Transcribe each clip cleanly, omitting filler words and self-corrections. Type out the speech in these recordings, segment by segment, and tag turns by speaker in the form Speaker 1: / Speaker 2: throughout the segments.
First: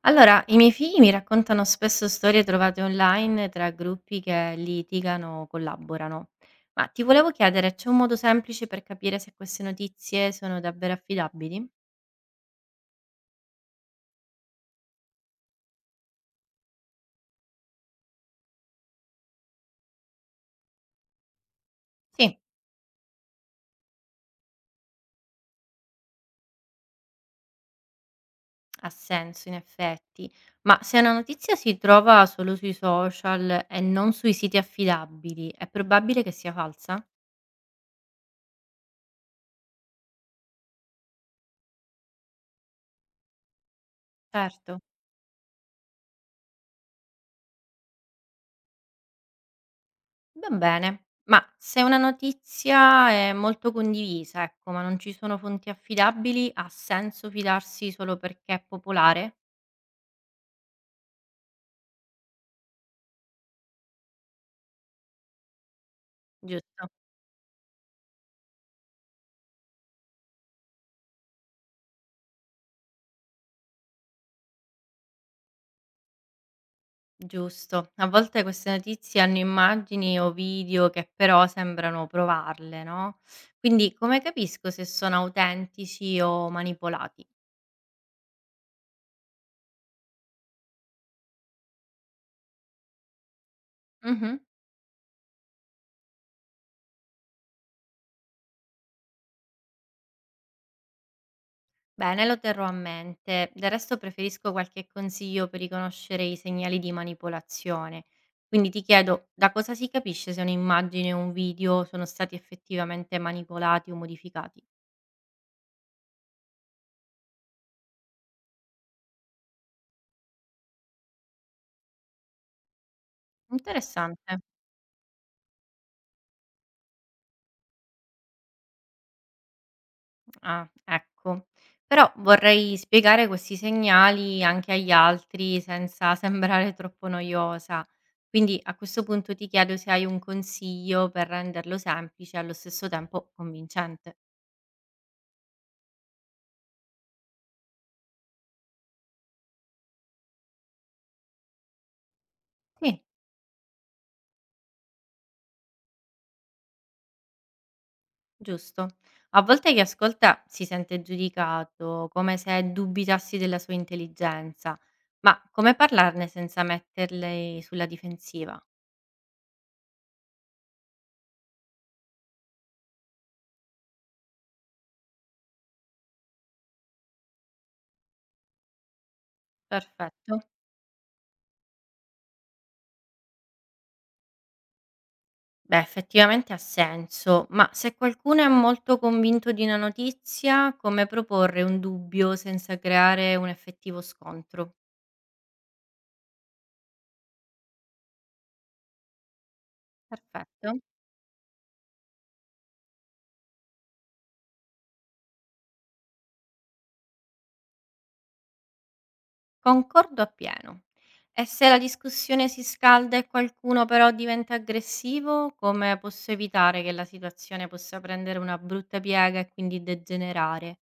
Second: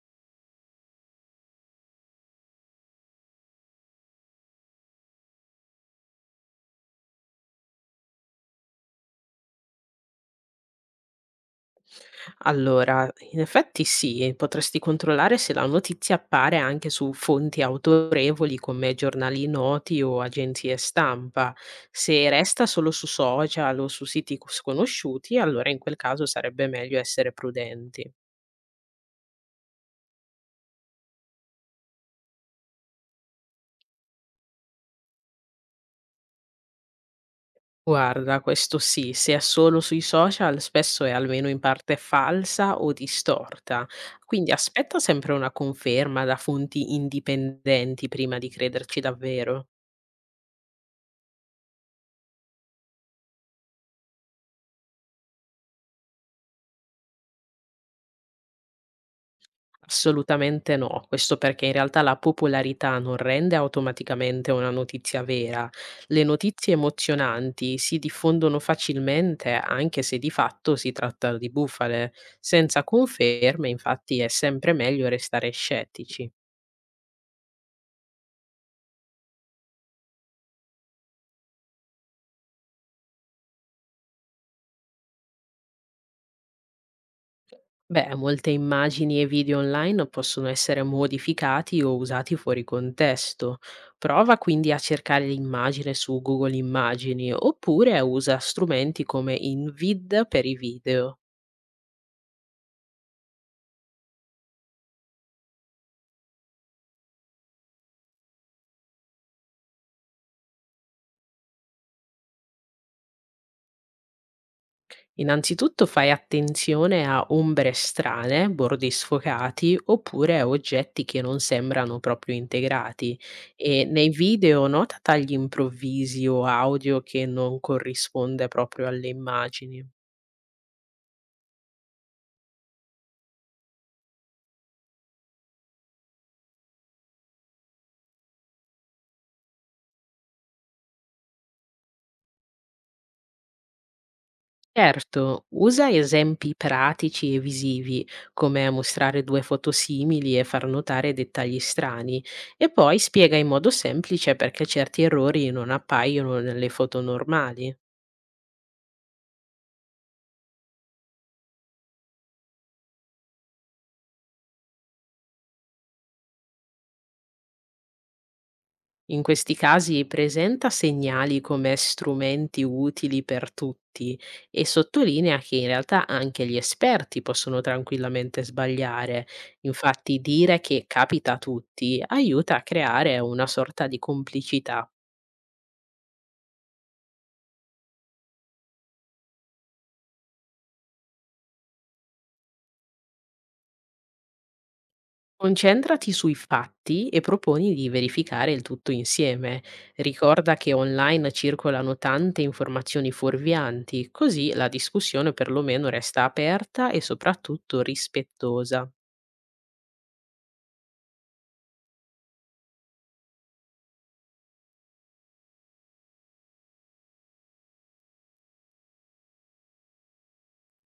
Speaker 1: Allora, i miei figli mi raccontano spesso storie trovate online tra gruppi che litigano o collaborano. Ma ti volevo chiedere, c'è un modo semplice per capire se queste notizie sono davvero affidabili?
Speaker 2: Allora, in effetti sì, potresti controllare se la notizia appare anche su fonti autorevoli come giornali noti o agenzie stampa. Se
Speaker 1: Sì,
Speaker 2: resta solo su social o su sconosciuti, allora in quel caso sarebbe meglio essere prudenti.
Speaker 1: ha senso, in effetti. Ma se una notizia si trova solo sui social e non sui siti affidabili, è probabile che sia falsa?
Speaker 2: Guarda, questo sì, se è solo sui social spesso è almeno in parte falsa o distorta, quindi
Speaker 1: Certo.
Speaker 2: aspetta sempre una conferma da fonti indipendenti prima di crederci davvero.
Speaker 1: Va bene, ma se una notizia è molto condivisa, ecco, ma non ci sono fonti affidabili, ha senso fidarsi solo perché è popolare?
Speaker 2: Assolutamente no, questo perché in realtà la popolarità non rende automaticamente una notizia vera. Le notizie
Speaker 1: Giusto,
Speaker 2: emozionanti si diffondono facilmente anche se di fatto si tratta di bufale. Senza conferme, infatti, è sempre meglio restare scettici.
Speaker 1: giusto. A volte queste notizie hanno immagini o video che però sembrano provarle, no? Quindi come capisco se sono autentici o manipolati?
Speaker 2: Beh, molte immagini e video online possono essere modificati o usati fuori contesto. Prova
Speaker 1: Mhm.
Speaker 2: quindi a cercare l'immagine su Google Immagini oppure usa strumenti come InVid per i video.
Speaker 1: Bene, lo terrò a mente. Del resto preferisco qualche consiglio per riconoscere i segnali di manipolazione. Quindi ti chiedo, da cosa si capisce se un'immagine o un video sono stati effettivamente manipolati o modificati?
Speaker 2: Innanzitutto fai attenzione a ombre strane, bordi sfocati oppure a oggetti che non sembrano proprio integrati, e nei
Speaker 1: Interessante.
Speaker 2: video nota tagli improvvisi o audio che non corrisponde proprio alle immagini.
Speaker 1: Ah, ecco. Però vorrei spiegare questi segnali anche agli altri senza sembrare troppo noiosa. Quindi a questo punto ti chiedo se hai un consiglio per renderlo semplice e allo stesso tempo convincente.
Speaker 2: Certo, usa esempi pratici e visivi, come mostrare due foto simili e far notare dettagli strani, e poi
Speaker 1: Sì.
Speaker 2: spiega in modo semplice perché certi errori non appaiono nelle foto normali.
Speaker 1: Giusto. A volte chi ascolta si sente giudicato, come se dubitassi della sua intelligenza, ma come parlarne senza metterli sulla difensiva?
Speaker 2: In questi casi presenta segnali come strumenti utili per tutti e sottolinea che in realtà anche gli esperti possono tranquillamente sbagliare. Infatti
Speaker 1: Perfetto.
Speaker 2: dire che capita a tutti aiuta a creare una sorta di complicità.
Speaker 1: Beh, effettivamente ha senso, ma se qualcuno è molto convinto di una notizia, come proporre un dubbio senza creare un effettivo scontro?
Speaker 2: Concentrati sui fatti e proponi di verificare il tutto insieme. Ricorda che
Speaker 1: Perfetto.
Speaker 2: online circolano tante informazioni fuorvianti, così la discussione perlomeno resta aperta e soprattutto rispettosa.
Speaker 1: Concordo appieno. E se la discussione si scalda e qualcuno però diventa aggressivo, come posso evitare che la situazione possa prendere una brutta piega e quindi degenerare?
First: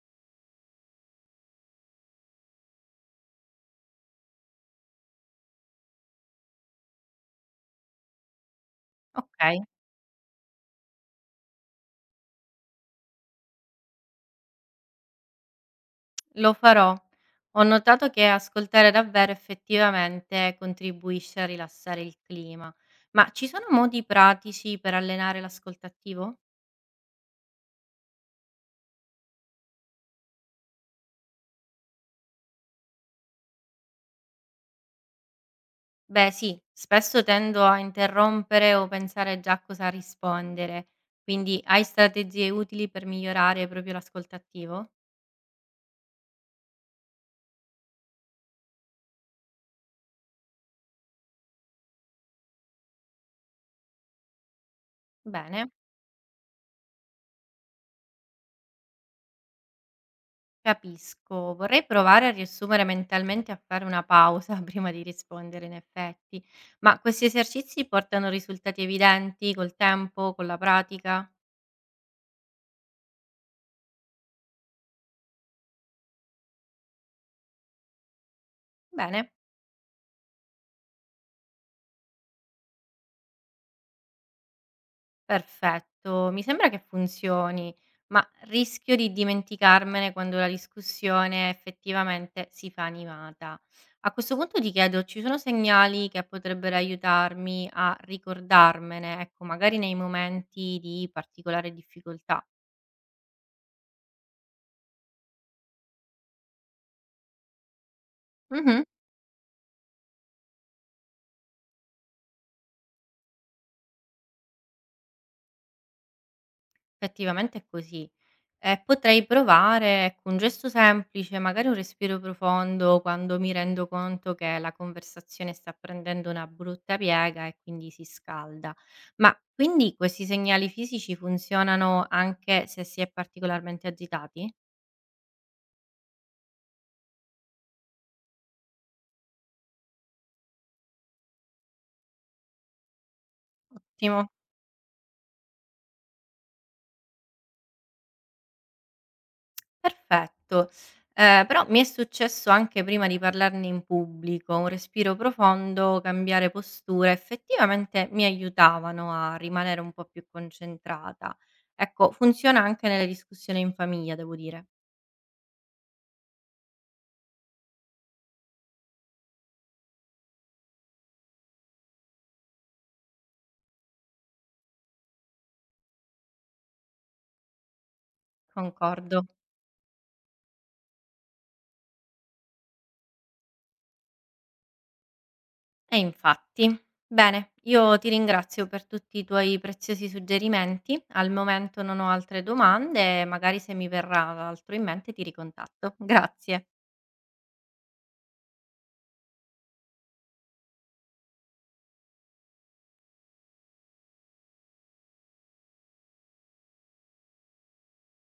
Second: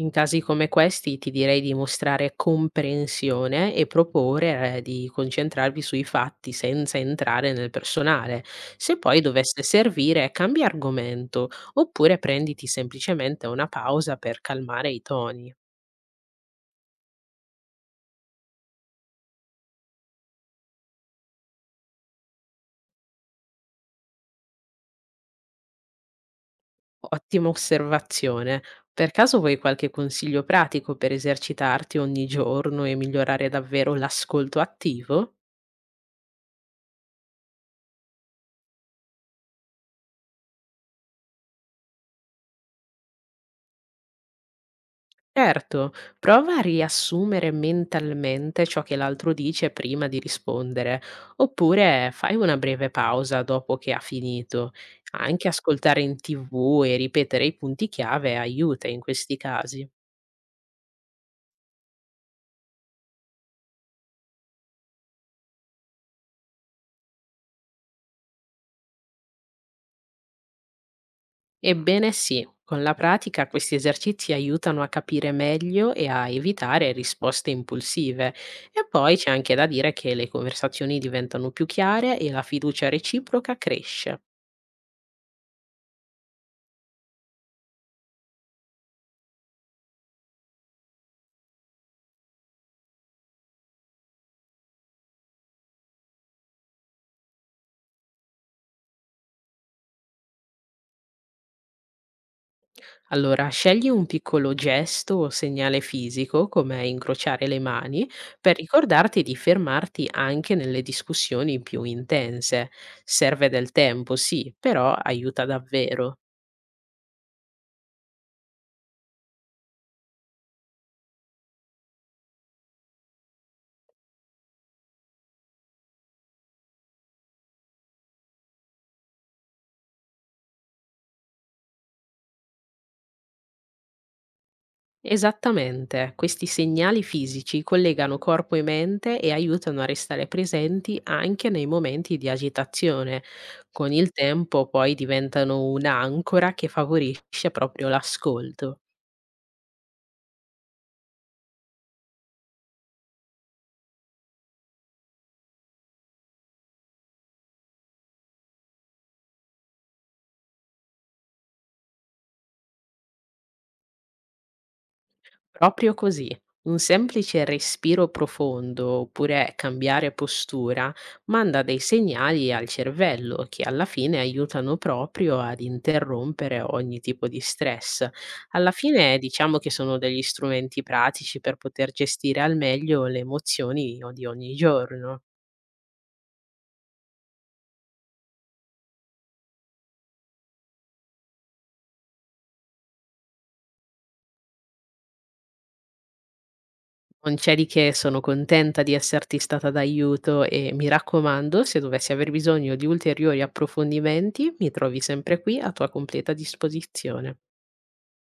Speaker 2: In casi come questi ti direi di mostrare comprensione e proporre di concentrarvi sui fatti senza entrare nel personale. Se poi
Speaker 1: Ok,
Speaker 2: dovesse servire, cambia argomento oppure prenditi semplicemente una pausa per calmare i toni.
Speaker 1: lo farò. Ho notato che ascoltare davvero effettivamente contribuisce a rilassare il clima, ma ci sono modi pratici per allenare l'ascolto attivo?
Speaker 2: Ottima osservazione. Per caso vuoi qualche consiglio pratico per esercitarti ogni giorno e migliorare davvero l'ascolto attivo?
Speaker 1: Beh sì, spesso tendo a interrompere o pensare già a cosa rispondere, quindi hai strategie utili per migliorare proprio l'ascolto attivo?
Speaker 2: Certo, prova a riassumere mentalmente ciò che l'altro dice prima di rispondere, oppure fai una breve pausa dopo che ha finito. Anche
Speaker 1: Bene,
Speaker 2: ascoltare in TV e ripetere i punti chiave aiuta in questi casi.
Speaker 1: capisco. Vorrei provare a riassumere mentalmente a fare una pausa prima di rispondere in effetti, ma questi esercizi portano risultati evidenti col tempo, con la pratica?
Speaker 2: Ebbene sì, con la pratica questi esercizi aiutano a capire meglio e a evitare risposte impulsive. E poi c'è
Speaker 1: Bene.
Speaker 2: anche da dire che le conversazioni diventano più chiare e la fiducia reciproca cresce.
Speaker 1: Perfetto, mi sembra che funzioni, ma rischio di dimenticarmene quando la discussione effettivamente si fa animata. A questo punto ti chiedo, ci sono segnali che potrebbero aiutarmi a ricordarmene, ecco, magari nei momenti di particolare difficoltà?
Speaker 2: Allora, scegli un piccolo gesto o segnale fisico, come incrociare le mani, per
Speaker 1: Mhm,
Speaker 2: ricordarti di fermarti anche nelle discussioni più intense. Serve del tempo, sì, però aiuta davvero.
Speaker 1: effettivamente è così. Potrei provare, ecco, un gesto semplice, magari un respiro profondo quando mi rendo conto che la conversazione sta prendendo una brutta piega e quindi si scalda. Ma quindi questi segnali fisici funzionano anche se si è particolarmente agitati?
Speaker 2: Esattamente, questi segnali fisici collegano corpo e mente e aiutano a restare presenti anche nei momenti di agitazione. Con il
Speaker 1: Ottimo.
Speaker 2: tempo poi diventano un'ancora che favorisce proprio l'ascolto.
Speaker 1: Perfetto. Però mi è successo anche prima di parlarne in pubblico, un respiro profondo, cambiare postura, effettivamente mi aiutavano a rimanere un po' più concentrata. Ecco, funziona anche nelle discussioni in famiglia, devo dire.
Speaker 2: Proprio così. Un semplice respiro profondo oppure cambiare postura manda dei segnali al cervello che alla fine aiutano proprio ad interrompere ogni tipo di stress. Alla fine
Speaker 1: Concordo.
Speaker 2: diciamo che sono degli strumenti pratici per poter gestire al meglio le di ogni giorno.
Speaker 1: E infatti. Bene, io ti ringrazio per tutti i tuoi preziosi suggerimenti. Al momento non ho altre domande e magari se mi verrà altro in mente ti ricontatto. Grazie.
Speaker 2: Non c'è di che, sono contenta di esserti stata d'aiuto e mi raccomando, se dovessi aver bisogno di ulteriori approfondimenti, mi trovi sempre qui a tua completa disposizione.